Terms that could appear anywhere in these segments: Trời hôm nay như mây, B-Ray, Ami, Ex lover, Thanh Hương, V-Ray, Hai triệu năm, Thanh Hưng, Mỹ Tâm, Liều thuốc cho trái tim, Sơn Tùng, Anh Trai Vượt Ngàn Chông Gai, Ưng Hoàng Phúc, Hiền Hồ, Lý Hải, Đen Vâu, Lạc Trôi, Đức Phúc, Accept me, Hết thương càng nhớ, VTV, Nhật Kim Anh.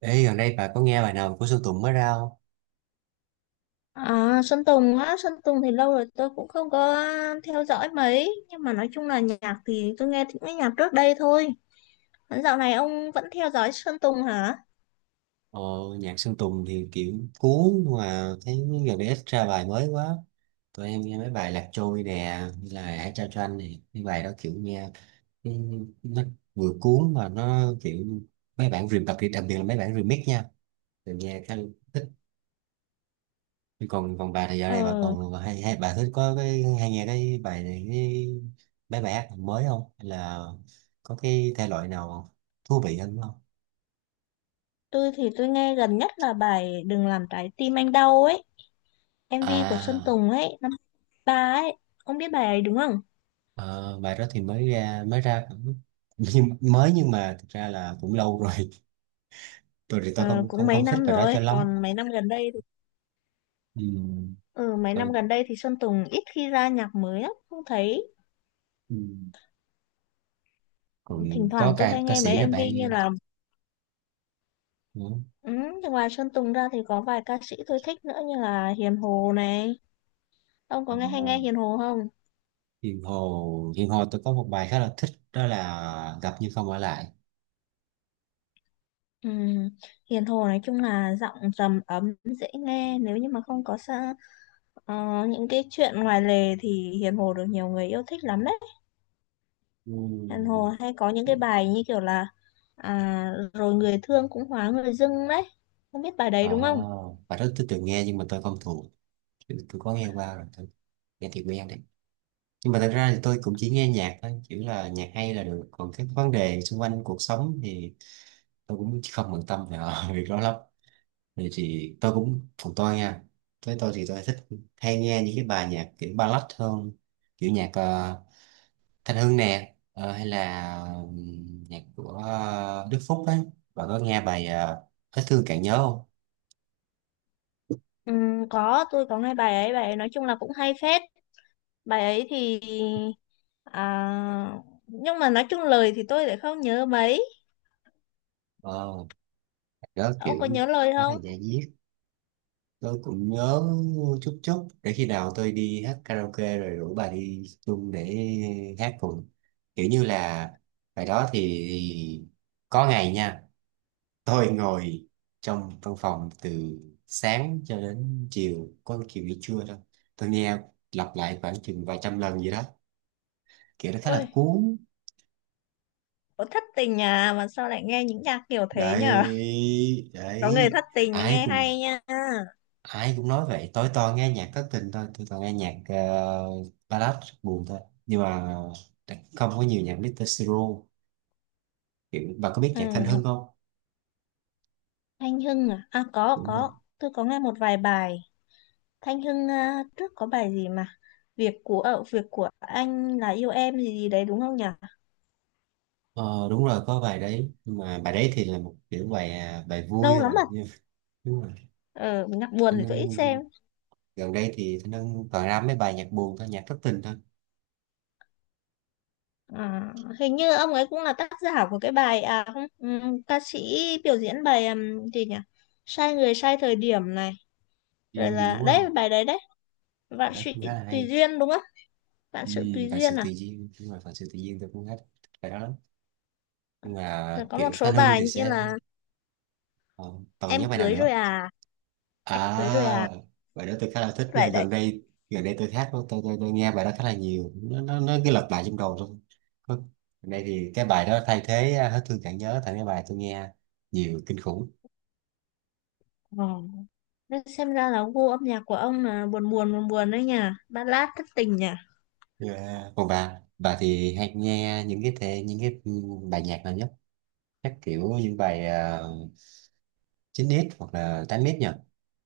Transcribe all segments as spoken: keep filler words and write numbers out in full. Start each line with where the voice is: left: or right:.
right: Ê, gần đây bà có nghe bài nào của Sơn Tùng mới ra không?
left: À, Sơn Tùng á, Sơn Tùng thì lâu rồi tôi cũng không có theo dõi mấy. Nhưng mà nói chung là nhạc thì tôi nghe những cái nhạc trước đây thôi. Còn dạo này ông vẫn theo dõi Sơn Tùng hả?
right: Ờ, nhạc Sơn Tùng thì kiểu cuốn mà thấy gần đây ít ra bài mới quá. Tụi em nghe mấy bài Lạc Trôi nè, như là Hãy trao cho anh nè. Cái bài đó kiểu nghe ừ, nó vừa cuốn mà nó kiểu mấy bản remix đặc biệt, đặc biệt là mấy bản remix nha. Tụi nghe khá thích. Còn còn bà thì dạo này bà
left: Ờ,
right: còn hay, hay bà thích có cái hay nghe cái bài này cái mấy bài hát mới không? Hay là có cái thể loại nào thú vị hơn không?
left: tôi thì tôi nghe gần nhất là bài Đừng làm trái tim anh đau ấy, em vê của Sơn
right: À.
left: Tùng ấy, năm ba ấy. Ông biết bài ấy đúng không?
right: Ờ, bài đó thì mới ra, mới ra cũng nhưng mới, nhưng mà thực ra là cũng lâu rồi. Tôi thì tôi
left: Ờ,
right: không
left: cũng
right: không
left: mấy
right: không thích
left: năm
right: bài đó
left: rồi,
right: cho lắm.
left: còn mấy năm gần đây thì...
right: Ừ,
left: Ừ, mấy năm
right: tôi,
left: gần đây thì Sơn Tùng ít khi ra nhạc mới lắm. Không thấy,
right: ừ, còn
left: thỉnh
right: có
left: thoảng tôi
right: ca
left: hay
right: ca
left: nghe mấy
right: sĩ là
left: em vê
right: bạn
left: như
right: nghe
left: là...
right: nữa.
left: Ừ, thì ngoài Sơn Tùng ra thì có vài ca sĩ tôi thích nữa như là Hiền Hồ này. Ông
right: Ờ,
left: có nghe hay nghe Hiền Hồ không?
right: Hiền Hồ, Hiền Hồ tôi có một bài khá là thích, đó là gặp nhưng không ở lại.
left: Ừ, Hiền Hồ nói chung là giọng trầm ấm dễ nghe, nếu như mà không có sa, ờ, những cái chuyện ngoài lề thì Hiền Hồ được nhiều người yêu thích lắm đấy. Hiền
right: Ừ.
left: Hồ hay có những cái bài như kiểu là à, rồi người thương cũng hóa người dưng đấy. Không biết bài
right: Ờ,
left: đấy đúng không?
right: bài đó tôi từng nghe nhưng mà tôi không thuộc. Tôi, tôi có nghe qua rồi, tôi nghe thì quen đấy, nhưng mà thật ra thì tôi cũng chỉ nghe nhạc thôi, chỉ là nhạc hay là được, còn các vấn đề xung quanh cuộc sống thì tôi cũng không bận tâm về việc đó lắm. Thì, thì tôi cũng còn tôi nha, với tôi thì tôi thích, hay nghe những cái bài nhạc kiểu ballad hơn, kiểu nhạc ờ, Thanh Hương nè, ờ, hay là ừm, nhạc của ờ, Đức Phúc ấy. Bạn có nghe bài ờ, Hết thương càng nhớ không?
left: Ừ, có, tôi có nghe bài ấy, bài ấy nói chung là cũng hay phết. Bài ấy thì... À, nhưng mà nói chung lời thì tôi lại không nhớ mấy.
right: ờ, Đó
left: Ông có
right: kiểu
left: nhớ lời
right: khá là
left: không?
right: da diết, tôi cũng nhớ chút chút, để khi nào tôi đi hát karaoke rồi rủ bà đi chung để hát cùng, kiểu như là bài đó thì có ngày nha, tôi ngồi trong văn phòng từ sáng cho đến chiều, có chiều nghỉ trưa thôi, tôi nghe lặp lại khoảng chừng vài trăm lần gì đó, kiểu nó khá
left: Ôi,
right: là cuốn.
left: có thất tình à mà sao lại nghe những nhạc kiểu thế nhở?
right: Đấy,
left: Có người
right: đấy,
left: thất tình mới
right: ai
left: nghe
right: cùng
left: hay nha.
right: ai cũng nói vậy, tối toàn nghe nhạc thất tình thôi, tôi toàn nghe nhạc ờ, ballad buồn thôi, nhưng mà không có nhiều nhạc mít-tơ Siro. Kiểu bà có biết
left: Ừ,
right: nhạc Thanh Hưng không,
left: Thanh Hưng à? À có
right: đúng
left: có,
right: không?
left: tôi có nghe một vài bài. Thanh Hưng à, trước có bài gì mà việc của, ở việc của anh là yêu em gì gì đấy đúng không nhở?
right: Ờ, đúng rồi, có bài đấy, nhưng mà bài đấy thì là một kiểu bài, à, bài vui
left: Lâu lắm
right: rồi.
left: rồi.
right: Nhưng đúng rồi,
left: Ờ, nhạc buồn
right: Thanh
left: thì tôi ít
right: Hưng
left: xem.
right: gần đây thì Thanh Hưng toàn ra mấy bài nhạc buồn thôi, nhạc thất tình thôi.
left: À, hình như ông ấy cũng là tác giả của cái bài, à không, ừm, ca sĩ biểu diễn bài, ừm, gì nhỉ, sai người sai thời điểm này,
right: Ừ,
left: rồi
right: đúng
left: là
right: rồi,
left: đấy bài đấy đấy,
right: bài
left: vạn
right: đó
left: sự
right: cũng khá là
left: tùy
right: hay.
left: duyên đúng không, vạn
right: Ừ,
left: sự tùy
right: bài
left: duyên
right: sự tự
left: à,
right: nhiên, đúng rồi, phần sự tự nhiên tôi cũng hết bài đó lắm, nhưng mà
left: rồi có một
right: kiểu
left: số
right: Thanh Hưng
left: bài
right: thì
left: như
right: sẽ
left: là
right: ờ, toàn nhớ
left: em
right: bài nào
left: cưới rồi
right: nữa.
left: à, em cưới rồi
right: À,
left: à,
right: bài đó tôi khá là thích
left: cái
right: nha.
left: bài đấy.
right: Gần đây gần đây tôi hát, tôi, tôi, tôi, tôi nghe bài đó khá là nhiều. Nó nó nó cứ lặp lại trong đầu thôi. Có- gần đây thì cái bài đó thay thế, à, hết thương chẳng nhớ thành cái bài tôi nghe nhiều kinh khủng.
left: Ờ. Nên xem ra là gu âm nhạc của ông là buồn buồn buồn buồn đấy nhỉ, ballad thất tình nhỉ.
right: Yeah. Còn bà bà thì hay nghe những cái thể, những cái ừ, bài nhạc nào nhất? Chắc kiểu những bài uh, chín ích hoặc là tám ích nhỉ?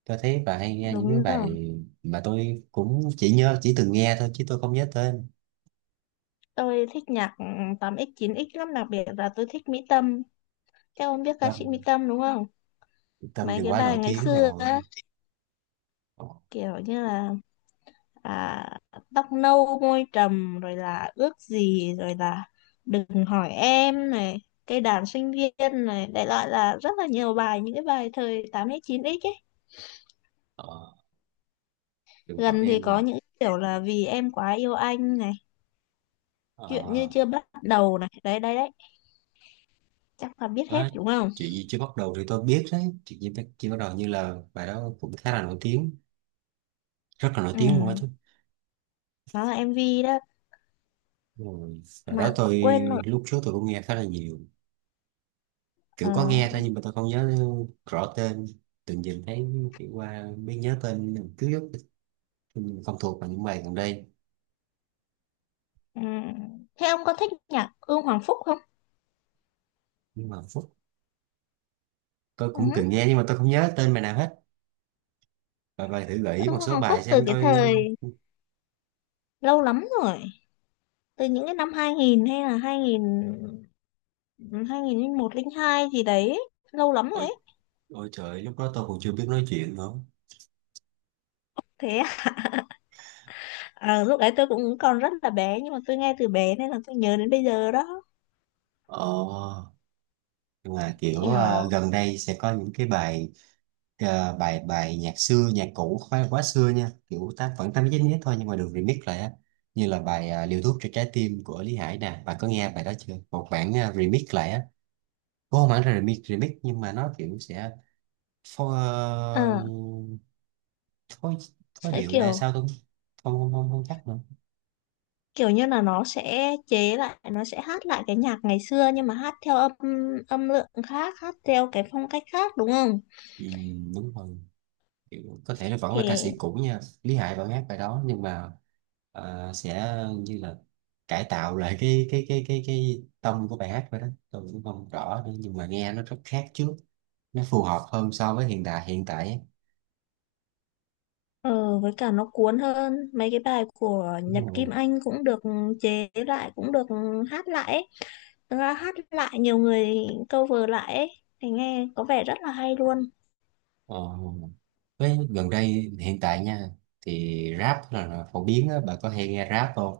right: Tôi thấy bà hay nghe những cái
left: Đúng rồi,
right: bài mà tôi cũng chỉ nhớ, chỉ từng nghe thôi chứ tôi không nhớ tên.
left: tôi thích nhạc ừm, tám x chín x lắm, đặc biệt là tôi thích Mỹ Tâm. Các ông biết ca sĩ Mỹ
right: Tâm,
left: Tâm đúng không?
right: Tâm
left: Mấy
right: thì
left: cái
right: quá
left: bài
right: nổi
left: ngày
right: tiếng
left: xưa
right: rồi.
left: á, kiểu như là à, tóc nâu môi trầm, rồi là ước gì, rồi là đừng hỏi em này, cây đàn sinh viên này, đại loại là rất là nhiều bài, những cái bài thời tám x chín x ấy.
right: Ờ. Đừng bảo
left: Gần thì
right: em
left: có
right: là
left: những kiểu là vì em quá yêu anh này, chuyện như
right: ờ,
left: chưa bắt đầu này, đấy đấy đấy, chắc là biết
right: ờ,
left: hết
right: á,
left: đúng không.
right: chuyện gì chưa bắt đầu thì tôi biết đấy, chuyện gì chưa bắt đầu, như là bài đó cũng khá là nổi tiếng, rất là nổi tiếng luôn á chứ.
left: Ừ, đó là em MV đó
right: Rồi bài đó
left: mà
right: tôi
left: quên rồi.
right: lúc trước tôi cũng nghe khá là nhiều,
left: ờ,
right: kiểu có nghe thôi nhưng mà tôi không nhớ rõ tên, tự nhìn thấy kiểu qua mới nhớ tên, cứ không thuộc vào những bài gần đây.
left: ừ. Thế ông có thích nhạc Ưng Hoàng Phúc không?
right: Nhưng mà phút tôi cũng từng
left: Ừ.
right: nghe nhưng mà tôi không nhớ tên bài nào hết. Và bài thử gợi ý
left: Ưng
right: một số
left: Hoàng Phúc
right: bài
left: từ
right: xem
left: cái
right: tôi.
left: thời lâu lắm rồi, từ những cái năm hai nghìn hay là hai nghìn hai nghìn không trăm linh một không hai gì đấy, lâu lắm rồi
right: ôi,
left: ấy.
right: Ôi trời, lúc đó tôi còn chưa biết nói chuyện nữa.
left: Thế à, lúc đấy tôi cũng còn rất là bé nhưng mà tôi nghe từ bé nên là tôi nhớ đến bây giờ đó.
right: ờ nhưng mà kiểu
left: Kiểu
right: ờ, gần đây sẽ có những cái bài ờ, bài, bài nhạc xưa, nhạc cũ, không phải là quá xưa nha, kiểu tám vẫn tám chín nhất thôi, nhưng mà được remix lại á, như là bài ờ, liều thuốc cho trái tim của Lý Hải nè, bạn có nghe bài đó chưa? Một bản ờ, remix lại á, có không hẳn là remix, remix nhưng mà nó kiểu sẽ phô, ờ,
left: ờ,
right: phối, phối
left: sẽ
right: điệu là
left: kiểu,
right: sao, tôi không không không không chắc nữa.
left: kiểu như là nó sẽ chế lại, nó sẽ hát lại cái nhạc ngày xưa nhưng mà hát theo âm, âm lượng khác, hát theo cái phong cách khác đúng không.
right: Ừ, đúng rồi. Kiểu, có thể nó vẫn là ca
left: Thì...
right: sĩ cũ nha, Lý Hải vẫn hát bài đó nhưng mà ờ, sẽ như là cải tạo lại cái cái cái cái cái tông của bài hát vậy đó, tôi cũng không rõ nữa, nhưng mà nghe nó rất khác trước, nó phù hợp hơn so với hiện đại, hiện tại ấy.
left: Ờ, với cả nó cuốn hơn. Mấy cái bài của Nhật
right: Đúng
left: Kim
right: rồi.
left: Anh cũng được, chế lại cũng được, hát lại ấy. Thực ra hát lại nhiều người cover lại ấy. Thì nghe có vẻ rất là hay luôn.
right: Ờ, với gần đây, hiện tại nha, thì rap là, là phổ biến á, bà có hay nghe rap không?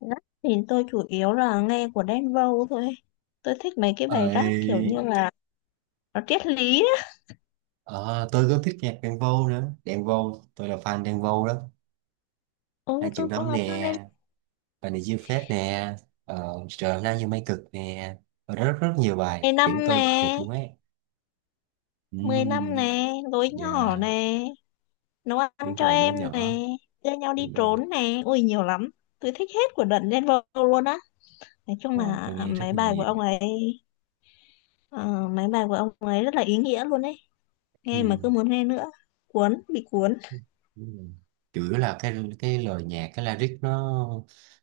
left: Rap thì tôi chủ yếu là nghe của Đen Vâu thôi. Tôi thích mấy cái bài rap kiểu như
right: Ơi,
left: là nó triết lý á.
right: ờ, tôi có thích nhạc Đen Vâu nữa, Đen Vâu tôi là fan Đen Vâu đó,
left: Ừ,
right: hai triệu
left: tôi cũng
right: năm
left: là fan Đen,
right: nè, bài này diêu phết nè, ờ, trời hôm nay như mây cực nè, và rất rất nhiều bài
left: mười
right: kiểu
left: năm
right: tôi
left: nè,
right: thuộc luôn ấy.
left: mười năm
right: Ừm,
left: nè, gối nhỏ
right: dạ,
left: nè, nấu ăn
right: đúng
left: cho
right: rồi, đứa
left: em
right: nhỏ,
left: nè, đưa nhau đi
right: đúng rồi,
left: trốn nè, ui nhiều lắm. Tôi thích hết của đợt Đen Vâu luôn á, nói chung
right: rồi tôi
left: là
right: nghe rất
left: mấy
right: là
left: bài của
right: nhiều.
left: ông ấy, ờ, mấy bài của ông ấy rất là ý nghĩa luôn ấy, nghe mà
right: Ừm,
left: cứ muốn nghe nữa, cuốn, bị cuốn.
right: đúng rồi, chủ yếu là cái cái lời nhạc, cái lyric nó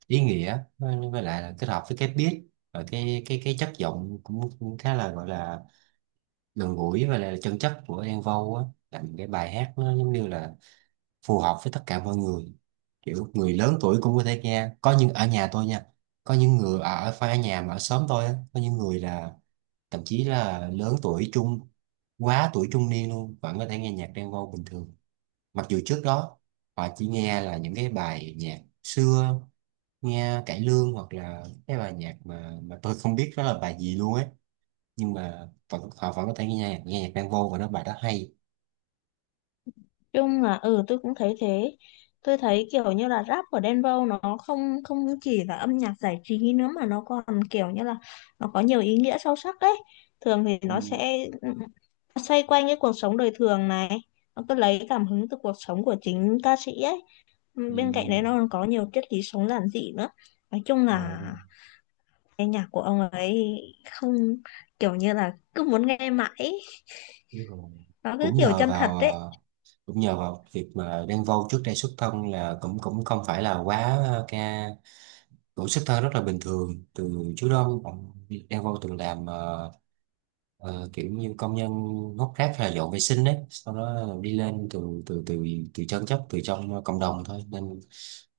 right: ý nghĩa, với với lại là kết hợp với cái beat và cái cái cái chất giọng cũng, cũng khá là gọi là gần gũi và là chân chất của Đen Vâu á, làm cái bài hát nó giống như là phù hợp với tất cả mọi người, kiểu người lớn tuổi cũng có thể nghe, có những ở nhà tôi nha, có những người ở ở- phải ở nhà, mà ở xóm tôi á, có những người là thậm chí là lớn tuổi trung, quá tuổi trung niên luôn vẫn có thể nghe nhạc Đen Vâu bình thường, mặc dù trước đó họ chỉ nghe là những cái bài nhạc xưa, nghe cải lương hoặc là cái bài nhạc mà mà tôi không biết đó là bài gì luôn ấy, nhưng mà vẫn, họ vẫn có thể nghe nhạc, nghe nhạc Đen Vâu, và nó bài đó hay.
left: Chung là ừ tôi cũng thấy thế, tôi thấy kiểu như là rap của Đen Vâu nó không không chỉ là âm nhạc giải trí nữa mà nó còn kiểu như là nó có nhiều ý nghĩa sâu sắc đấy. Thường thì nó
right: Ừ.
left: sẽ xoay quanh cái cuộc sống đời thường này, nó cứ lấy cảm hứng từ cuộc sống của chính ca sĩ ấy, bên cạnh đấy nó
right: Ừ.
left: còn có nhiều triết lý sống giản dị nữa. Nói chung
right: Ờ.
left: là cái nhạc của ông ấy không, kiểu như là cứ muốn nghe mãi ấy.
right: Đúng rồi.
left: Nó cứ
right: Cũng
left: kiểu
right: nhờ
left: chân thật
right: vào
left: đấy.
right: ờ, cũng nhờ vào việc mà Đen Vâu trước đây xuất thân là cũng, cũng không phải là quá ờ, ca cũng xuất thân rất là bình thường. Từ trước đó ông Đen Vâu từng làm ờ, ờ, kiểu như công nhân hốt rác hay là dọn vệ sinh đấy, sau đó đi lên từ từ, từ từ chân chất, từ trong cộng đồng thôi, nên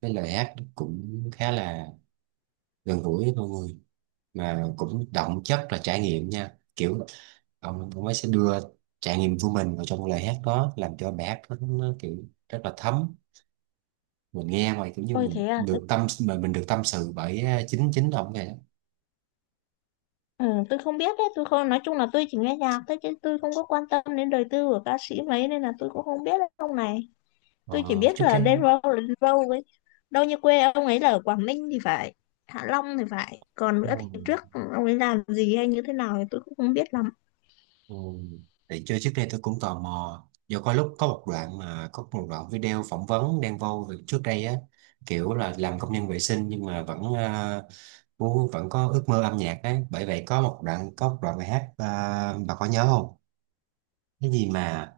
right: cái lời hát cũng khá là gần gũi với mọi người, mà cũng đậm chất là trải nghiệm nha, kiểu ông ông ấy sẽ đưa trải nghiệm của mình vào trong lời hát đó, làm cho bài hát nó, nó kiểu rất là thấm, mình nghe mà kiểu như
left: Ôi
right: mình
left: thế à, thế,
right: được tâm mà mình được tâm sự bởi ờ, chính, chính ông này đó.
left: ừ, tôi không biết đấy, tôi không, nói chung là tôi chỉ nghe nhạc thôi chứ tôi không có quan tâm đến đời tư của ca sĩ mấy, nên là tôi cũng không biết đấy ông này. Tôi chỉ
right: ờ,
left: biết
right: Trước
left: là
right: đây
left: Đen Vâu là Đen Vâu ấy. Đâu như quê ông ấy là ở Quảng Ninh thì phải, Hạ Long thì phải. Còn
right: ờ,
left: nữa thì trước ông ấy làm gì hay như thế nào thì tôi cũng không biết lắm.
right: ừ. Thì chơi trước đây tôi cũng tò mò, do có lúc có một đoạn mà có một đoạn video phỏng vấn Đen Vâu về trước đây á, kiểu là làm công nhân vệ sinh nhưng mà vẫn, à, muốn, vẫn có ước mơ âm nhạc ấy, bởi vậy có một đoạn, có một đoạn bài hát, à, bà có nhớ không? Cái gì mà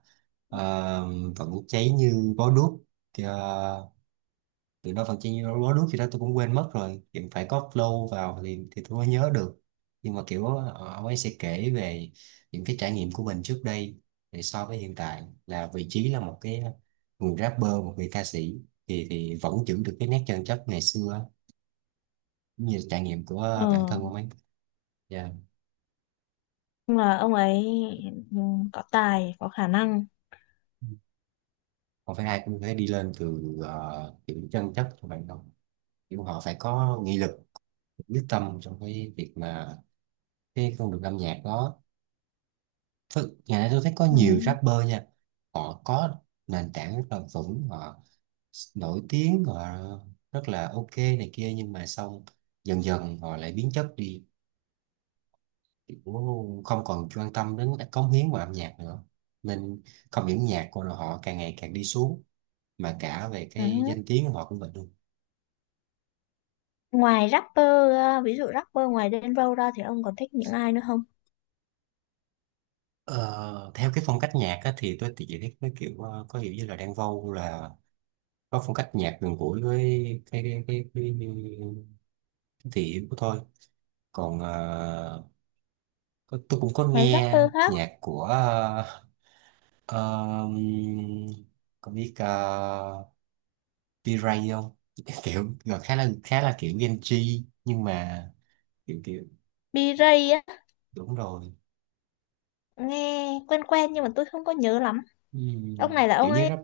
right: ờ, vẫn cháy như bó đuốc, ờ, từ đó phần chi nó lúa nước gì đó, tôi cũng quên mất rồi, kiểu phải có flow vào thì thì tôi mới nhớ được, nhưng mà kiểu ờ, ông ấy sẽ kể về những cái trải nghiệm của mình trước đây, thì so với hiện tại là vị trí là một cái người rapper, một người ca sĩ, thì thì vẫn giữ được cái nét chân chất ngày xưa, cũng như trải nghiệm của bản thân
left: Ờ,
right: ông ấy. Dạ,
left: nhưng mà ông ấy, ừ, có tài, có khả năng.
right: không phải ai cũng phải đi lên từ ờ, kiểu chân chất của bạn đâu, kiểu họ phải có nghị lực, quyết tâm trong cái việc mà cái con đường âm nhạc đó. Thực- ngày nay tôi thấy có
left: Ừ.
right: nhiều rapper nha, họ có nền tảng rất là vững, họ nổi tiếng, họ rất là ok này kia, nhưng mà xong dần dần họ lại biến chất đi. Kiểu không còn quan tâm đến các cống hiến vào âm nhạc nữa, nên không những nhạc của họ càng ngày càng đi xuống, mà cả về
left: Ừ.
right: cái danh tiếng của họ cũng vậy luôn.
left: Ngoài rapper, ờ, ví dụ rapper ngoài Denver ra thì ông còn thích những ai nữa không?
right: Ờ, theo cái phong cách nhạc á, thì tôi thì chỉ thấy cái kiểu ờ, có hiểu như là Đan Vâu là có phong cách nhạc gần gũi với cái cái cái, cái, cái thị hiếu của tôi, còn ờ, có, tôi cũng có
left: Ngoài
right: nghe
left: rapper khác,
right: nhạc của ờ, ờm, có biết uh, V-Ray không? Kiểu rồi khá là khá là kiểu Gen Z nhưng mà kiểu kiểu
left: B-Ray á,
right: đúng rồi.
left: nghe quen quen nhưng mà tôi không có nhớ lắm. Ông này
right: Ừm,
left: là
right: kiểu
left: ông
right: như
left: ấy
right: rap,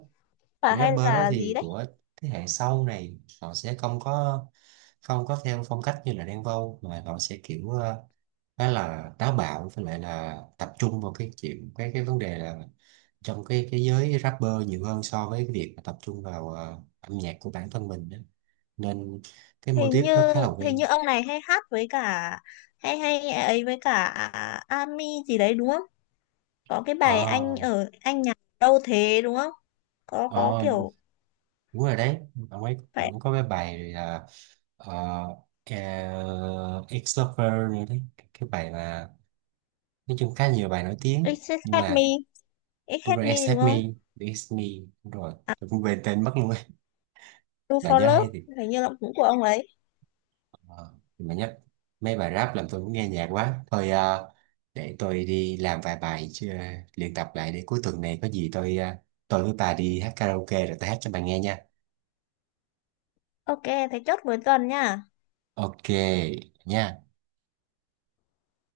left: và
right: kiểu
left: hay
right: rapper đó
left: là gì
right: thì
left: đấy?
right: của thế hệ sau này, họ sẽ không có không có theo phong cách như là Đen Vâu, mà họ sẽ kiểu ờ, khá là táo bạo, với lại là tập trung vào cái chuyện cái cái vấn đề là trong cái cái giới rapper nhiều hơn so với cái việc mà tập trung vào ờ, âm nhạc của bản thân mình đó. Nên cái mô
left: Hình
right: típ nó
left: như,
right: khá là
left: hình
right: quen.
left: như ông này hay hát với cả hay hay ấy, với cả Ami gì đấy đúng không? Có cái bài anh
right: ờ
left: ở anh nhà đâu thế đúng không? Có có
right: ờ
left: kiểu
right: Đúng rồi đấy, ông ấy
left: phải,
right: ông có cái bài là uh, ex lover nữa đấy, cái bài mà nói chung khá nhiều bài nổi tiếng
left: It's
right: nhưng
left: Hate
right: mà
left: Me, It's
right: đúng
left: Hate
right: rồi,
left: Me đúng
right: accept me,
left: không?
right: accept me, đúng rồi,
left: À,
right: tôi cũng quên tên mất luôn ấy.
left: Do
right: Bà
left: For
right: nhớ
left: Love
right: hay thì.
left: hình như là cũng của ông ấy.
right: Ờ, mà nhắc mấy bài rap làm tôi muốn nghe nhạc quá thôi, ờ, để tôi đi làm vài bài chứ, ờ, luyện tập lại, để cuối tuần này có gì tôi, ờ, tôi với bà đi hát karaoke rồi tôi hát cho bà nghe nha.
left: Ok, thế chốt cuối tuần nha.
right: Ok nha.